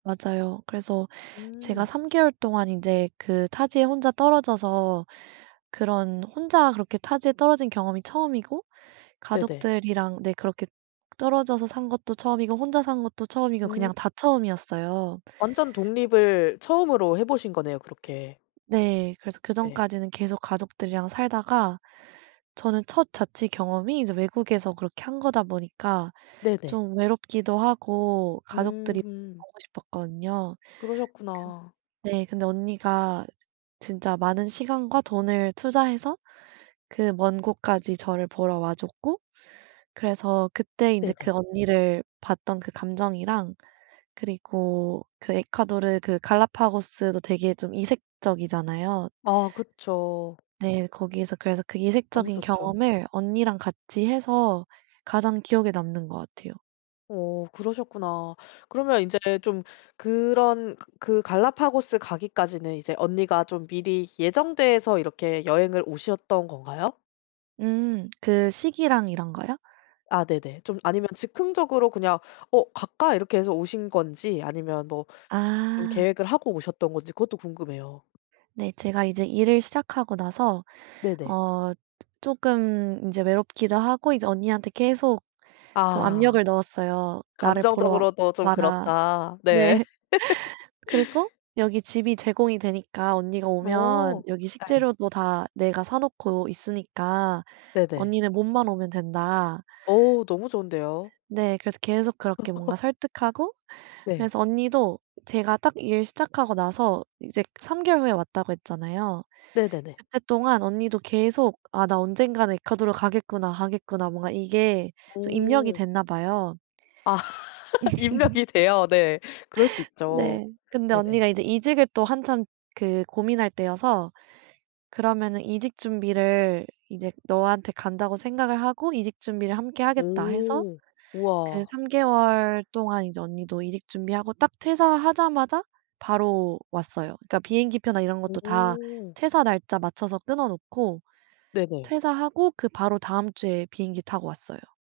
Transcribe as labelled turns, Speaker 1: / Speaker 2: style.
Speaker 1: 맞아요. 그래서 제가
Speaker 2: 음.
Speaker 1: 3 개월 동안 인제 그 타지에 혼자 떨어져서 그런 혼자 그렇게 타지에 떨어진 경험이 처음이고
Speaker 2: 네네.
Speaker 1: 가족들이랑 네 그렇게 떨어져서 산 것도 처음이고 혼자 산 것도 처음이고
Speaker 2: 음.
Speaker 1: 그냥 다 처음이었어요.
Speaker 2: 완전 독립을 처음으로 해보신 거네요. 그렇게.
Speaker 1: 네. 그래서
Speaker 2: 네.
Speaker 1: 그전까지는 계속 가족들이랑 살다가 저는 첫 자취 경험이 이제 외국에서 그렇게 한 거다 보니까
Speaker 2: 네네.
Speaker 1: 좀 외롭기도 하고 가족들이
Speaker 2: 음음.
Speaker 1: 보고 싶었거든요. 근
Speaker 2: 그러셨구나.
Speaker 1: 네 근데 언니가 진짜 많은 시간과 돈을 투자해서 그 먼 곳까지 저를 보러 와 줬고 그래서 그때 인제 그
Speaker 2: 네네.
Speaker 1: 언니를 봤던 그 감정이랑 그리고 그 에콰도르 그 갈라파고스도 되게 좀 이색적이잖아요.
Speaker 2: 아 그쵸.
Speaker 1: 네. 거기에서 그래서 그
Speaker 2: 너무
Speaker 1: 이색적인
Speaker 2: 좋죠.
Speaker 1: 경험을 언니랑 같이 해서 가장 기억에 남는 것 같아요.
Speaker 2: 어 그러셨구나. 그러면 이제 좀 그런 그 그 갈라파고스 가기까지는 이제 언니가 좀 미리 예정돼서 이렇게 여행을 오셨던 건가요?
Speaker 1: 음 그 시기랑 이런 거요?
Speaker 2: 아 네네. 좀 아니면 즉흥적으로 그냥 '어 갈까?' 이렇게 해서 오신 건지, 아니면 뭐 좀
Speaker 1: 아.
Speaker 2: 계획을 하고 오셨던 건지 그것도 궁금해요.
Speaker 1: 네. 제가 이제 일을 시작하고 나서,
Speaker 2: 네네.
Speaker 1: 어 쪼금 인제 외롭기도 하고 이제 언니한테 계속 좀
Speaker 2: 아.
Speaker 1: 압력을 넣었어요. "나를 보러
Speaker 2: "감정적으로도 좀
Speaker 1: 와라."
Speaker 2: 그렇다." 네.
Speaker 1: 네. 그리고 "여기 집이 제공이 되니까 언니가 오면
Speaker 2: 어
Speaker 1: 여기
Speaker 2: 예.
Speaker 1: 식재료도 다 내가 사놓고 있으니까
Speaker 2: 네네.
Speaker 1: 언니는 몸만 오면 된다."
Speaker 2: 어 너무 좋은데요.
Speaker 1: 네. 그래서 계속 그렇게 뭔가 설득하고,
Speaker 2: 네.
Speaker 1: 그래서 언니도 제가 딱 일 시작하고 나서 이제 3 개월 후에 왔다고 했잖아요.
Speaker 2: 네네네.
Speaker 1: 그때 동안 언니도 계속 '아 나 언젠가는 에콰도르 가겠구나, 가겠구나.' 뭔가 이게 좀 입력이
Speaker 2: 오.
Speaker 1: 됐나 봐요.
Speaker 2: 아. 입력이 돼요? 네. 그럴 수 있죠.
Speaker 1: 네. 근데
Speaker 2: 네네.
Speaker 1: 언니가 이제 이직을 또 한참 그 고민할 때여서 "그러면은 이직 준비를 이제 너한테 간다고 생각을 하고 이직 준비를 함께 하겠다." 해서
Speaker 2: 오.
Speaker 1: 그
Speaker 2: 우와.
Speaker 1: 3 개월 동안 이제 언니도 이직 준비하고 딱 퇴사하자마자 바로 왔어요. 그니까 비행기 표나 이런 것도 다
Speaker 2: 오.
Speaker 1: 퇴사 날짜 맞춰서 끊어놓고
Speaker 2: 네네.
Speaker 1: 퇴사하고 그 바로 다음 주에 비행기 타고 왔어요.